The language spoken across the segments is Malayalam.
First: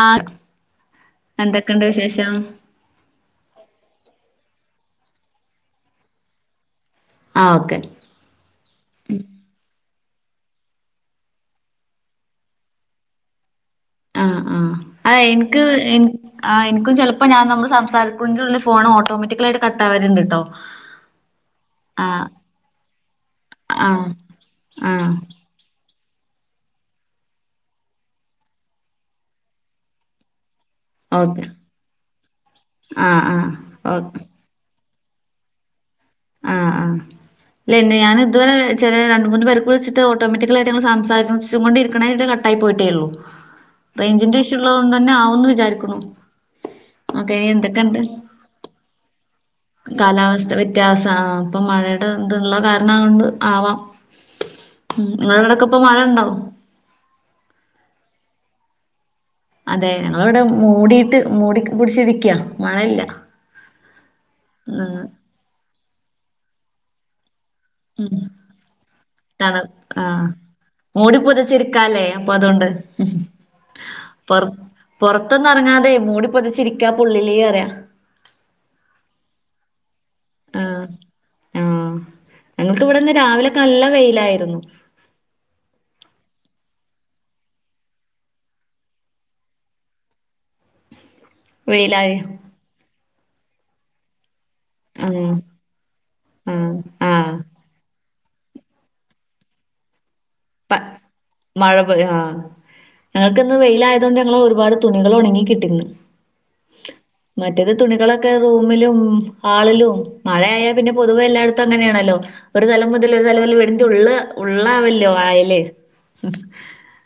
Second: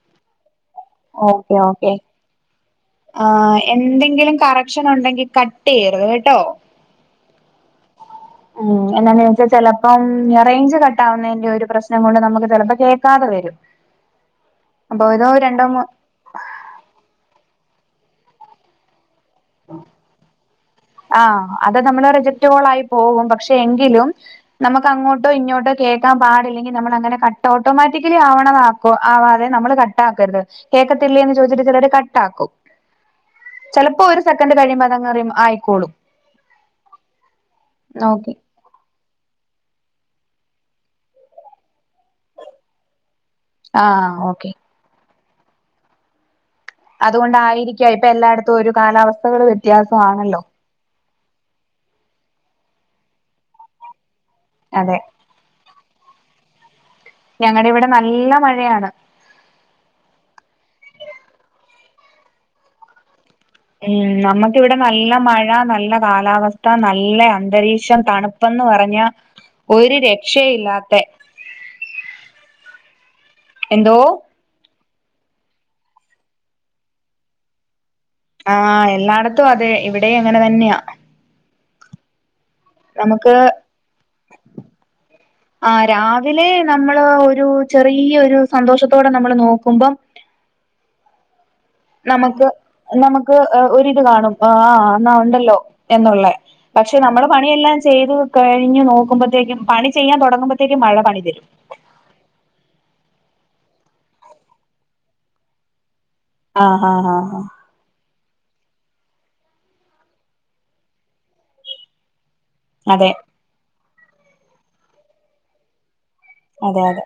ആഹ് ഓക്കെ എന്തൊക്കെണ്ട് ഓക്കെ വിശേഷം ആഹ് എന്തെങ്കിലും കറക്ഷൻ ഉണ്ടെങ്കിൽ കട്ടയ്യരുത് കേട്ടോ ആഹ് ഓക്കെ ഉം എന്നാ വെച്ചാ ചെലപ്പം റേഞ്ച് കട്ടാവുന്നതിന്റെ ഒരു പ്രശ്നം കൊണ്ട് നമുക്ക് ചിലപ്പോ കേക്കാതെ വരും [inaudible] ആഹ് ആഹ് അപ്പൊ അഹ് ഓരോ എൻക്ക് രണ്ടോ മൂ എ ആ എൻക്കും ചിലപ്പോ ഞാൻ നമ്മള് സംസാരിക്കുന്റുള്ളിൽ ഫോൺ ഓട്ടോമാറ്റിക്കലായിട്ട് കട്ടവാലുണ്ട്ട്ടോ ആഹ് അത് നമ്മള് റിജക്ടകോളായി പോകും പക്ഷെ ആഹ് എങ്കിലും നമുക്ക് ആഹ് അങ്ങോട്ടോ ഇങ്ങോട്ടോ കേ [unintelligible] പാടില്ലെങ്കി നമ്മൾ അങ്ങനെ കട്ട് ഓട്ടോമാറ്റക്കലി ആവണതാക്കോ ആവാതെ നമ്മള് കട്ടാക്കരുത് കേക്കത്തില്ലേ എന്ന് ഓക്കെ ചോദിച്ചിട്ട് ചിലര് കട്ടാക്കും ആഹ് ആഹ് ചെലപ്പോ ഓക്കെ ഒരു സെക്കൻഡ് കഴിയുമ്പോ അതങ്ങ് റിമ് ആയി കൊളും ആഹ് ആഹ് ല്ലന്ന് ഞാൻ ഓക്കെ ഇത് [unintelligible] രണ്ട് മൂന്ന് പേർക്ക് വിളിച്ചിട്ട് ഓട്ടോമാറ്റിക്കലായിട്ട് നങ്ങള് സംസാരിച്ചു കൊണ്ടരിക്കണേ [unintelligible] കട്ടായി പോയിട്ടേ ഉള്ളൂ ആഹ് റേയ്ഞ്ചിന്റെ ഓക്കെ ഇഷ്യൂള്ളത് കൊണ്ട് തന്നെ ആവുന്ന് വിചാരിക്കുന്നു അതുകൊണ്ടായിരിക്കാം ഇപ്പൊ എല്ലായിടത്തും ഒരു കാലാവസ്ഥകൾ വ്യത്യാസം ആണല്ലോ [unintelligible] ഇപ്പൊ മഴയുടെ ഇതുള്ള കാരണകൊണ്ട് ആവാം അതെ ഉം നിങ്ങളടക്കെ ഇപ്പോ മഴ ഉണ്ടോ ഞങ്ങടെവിടെ നല്ല മഴയാണ് അതെ ഞങ്ങൾവിടെ മൂടിട്ട് മൂടി പിടിച്ചിരിക്ക മഴയില്ല ഉം നമുക്കിവിടെ ഉം നല്ല മഴ നല്ല കാലാവസ്ഥ നല്ല അന്തരീക് ക്ഷ ഉം തണുപ്പന്ന് പറഞ്ഞ ഒരു രക്ഷയില്ലാത്തെ ച്ചിരിക്കാലെ അപ്പൊ അതൊണ്ട് എന്തൊ പൊർ പൊറത്തൊന്നും ഇറങ്ങാതെ മൂടി പൊതിച്ചിരിക്കാ പുള്ളില് പറയാ ആഹ് എല്ലായിടത്തും അതെ ഇവിടെയും അങ്ങനെ തന്നെയാ ആഹ് ആഹ് ഞങ്ങൾക്കിവിടെന്ന് നമുക്ക് രാവിലെ നല്ല വെയിലായിരുന്നു [unintelligible] ആ രാവിലെ നമ്മള് ഒരു ചെറിയോരു സന്തോഷത്തോടെ നമ്മൾ നോക്കുമ്പം വെയിലായി നമക്ക് നമക്ക് ആഹ് ഒരിത് കാണും ആഹ് ആ എന്നാ ആഹ് ഉണ്ടല്ലോ എന്നുള്ളെ ആഹ് പക്ഷെ നമ്മള് ആഹ് പണിയെല്ലാം ചെയ്ത് കഴിഞ്ഞു നോക്കുമ്പത്തേക്കും പണി ചെയ്യാൻ തൊടങ്ങുമ്പോ പ മഴ [unintelligible] ആഹ് ഞങ്ങക്കിന്ന് വെയിലായതുകൊണ്ട് ഞങ്ങളെ ഒരുപാട് തുണികൾ ഒണങ്ങി കിട്ടി ഇന്ന് ആഹ് ആഹ് ആഹ് ആഹ് മറ്റേത് തുണികളൊക്കെ റൂമിലും ഹാളിലും മഴയായ പിന്നെ പൊതുവെ എല്ലായിടത്തും അങ്ങനെയാണല്ലോ ഒരു തലം അതെ മുതല് [unintelligible] വീടിൻ്റെ ഉള്ള് ഉള്ളാവല്ലോ അയല് അതെ അതേ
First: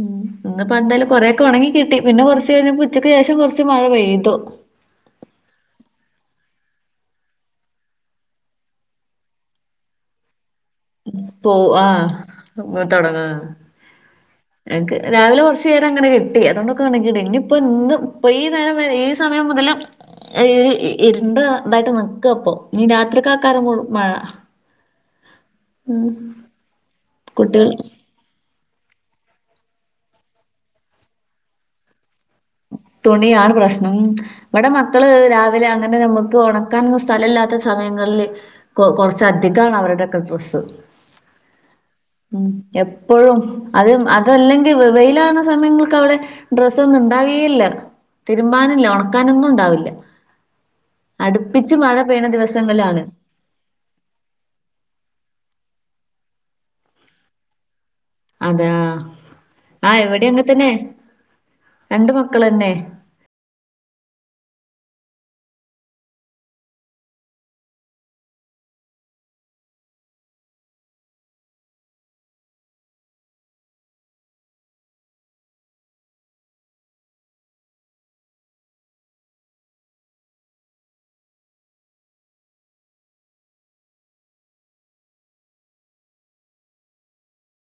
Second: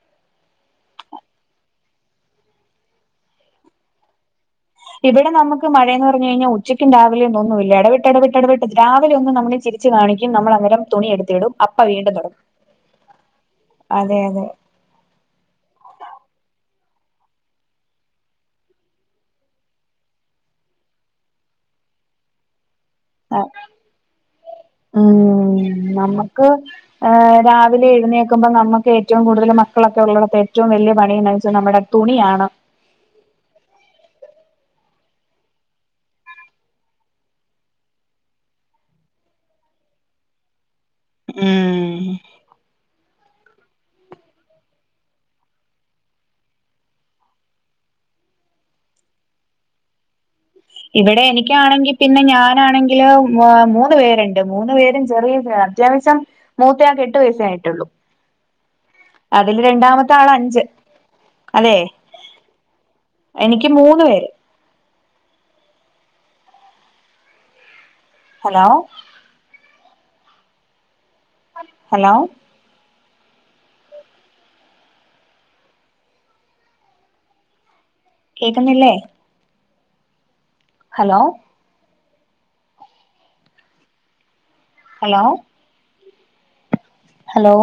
ഉം ഇന്നിപ്പോന്തായാലും കൊറെയൊക്കെ ഒണങ്ങി കിട്ടി പിന്നെ കൊറച്ച് കഴിഞ്ഞപ്പോ ഉച്ചക്ക് ശേഷം കൊറച്ച് മഴ പെയ്തു ഇവിടെ നമ്മക്ക് മഴയെന്ന് പറഞ്ഞു കഴിഞ്ഞാ ഉച്ചക്കും രാവിലെന്നും ഒന്നുല്ല എടവിട്ട് എടവിട്ട് എടവിട്ട് രാവിലെ ഒന്ന് നമ്മളിച്ചി ച്ച് കാണിക്കും നമ്മൾ അന്നേരം തുണി എടുത്തിടും പോ അപ്പ ആഹ് വീണ്ടും തൊടങ്ങും [unintelligible] തൊടങ്ങാ അതെ അതെ എൻക്ക് രാവിലെ കൊറച്ച് നേരം അങ്ങനെ കിട്ടി അതൊണ്ടൊക്കെ ഒണങ്ങി കിട്ടി ഇനിപ്പൊ ഇന്ന് ഇപ്പൊ ഈ നേരം വരെ ഈ സമയം മുതല് ഇരുണ്ട് ഇതായിട്ട് നിക്കാപ്പം ഇനി ആഹ് രാത്രിക്കാക്കാരം കൂടും മഴ ഉം നമ്മക്ക് ഏഹ് കുട്ടികൾ രാവിലെ എഴുന്നേ ക്കുമ്പം നമ്മക്ക് ഏറ്റവും കൂടുതല് മക്കളൊക്കെ ഉള്ളടത്ത് ഏറ്റവും വെല്യ പണി എന്നാന്ന് വെച്ചാ നമ്മടെ തുണിയാണ് തുണിയാണ് പ്രശ്നം ഉം ഇവിടെ മക്കള് രാവിലെ അങ്ങനെ നമ്മക്ക് ഒണക്കാനൊന്നും സ്ഥലം ഇല്ലാത്ത സമയങ്ങളില് കൊ കൊറച്ചധികാണ് അവരുടെക്കെ ഡ്രസ്സ് ഉം ഉം എപ്പഴും അത് അതല്ലെങ്കി വെ വെയിലാകണ സമയങ്ങൾക്കവിടെ ഡ്രസ്സ് ഒന്നും ഇണ്ടാവേയില്ലാ തിരുമ്പാനില്ല ഒണക്കാനൊന്നും ഇണ്ടാവില്ലാ ഇവിടെ എനിക്കാണെങ്കി പിന്നെ ദിവസങ്ങളിലാണ്. ഞാനാണെങ്കില് മ്വാ മൂന്ന് പേരുണ്ട് മൂന്ന് പേരും ചെറിയ അത്യാവശ്യം മൂത്തയാക്ക് എട്ട് വയസ്സേ ആയിട്ടുള്ളൂ അതാ അതില് ആഹ് രണ്ടാമത്തെ ഇവിടെ ആള് അങ്ങെൻ അഞ്ച്. തന്നെ അതെ രണ്ട് മക്കള് തന്നെ എനിക്ക് മൂന്ന് പേര് ഹലോ ഹലോ കേക്കുന്നില്ലേ hello hello hello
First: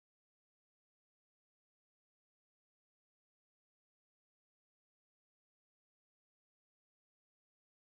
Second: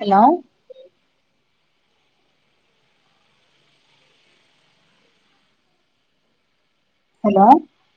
hello hello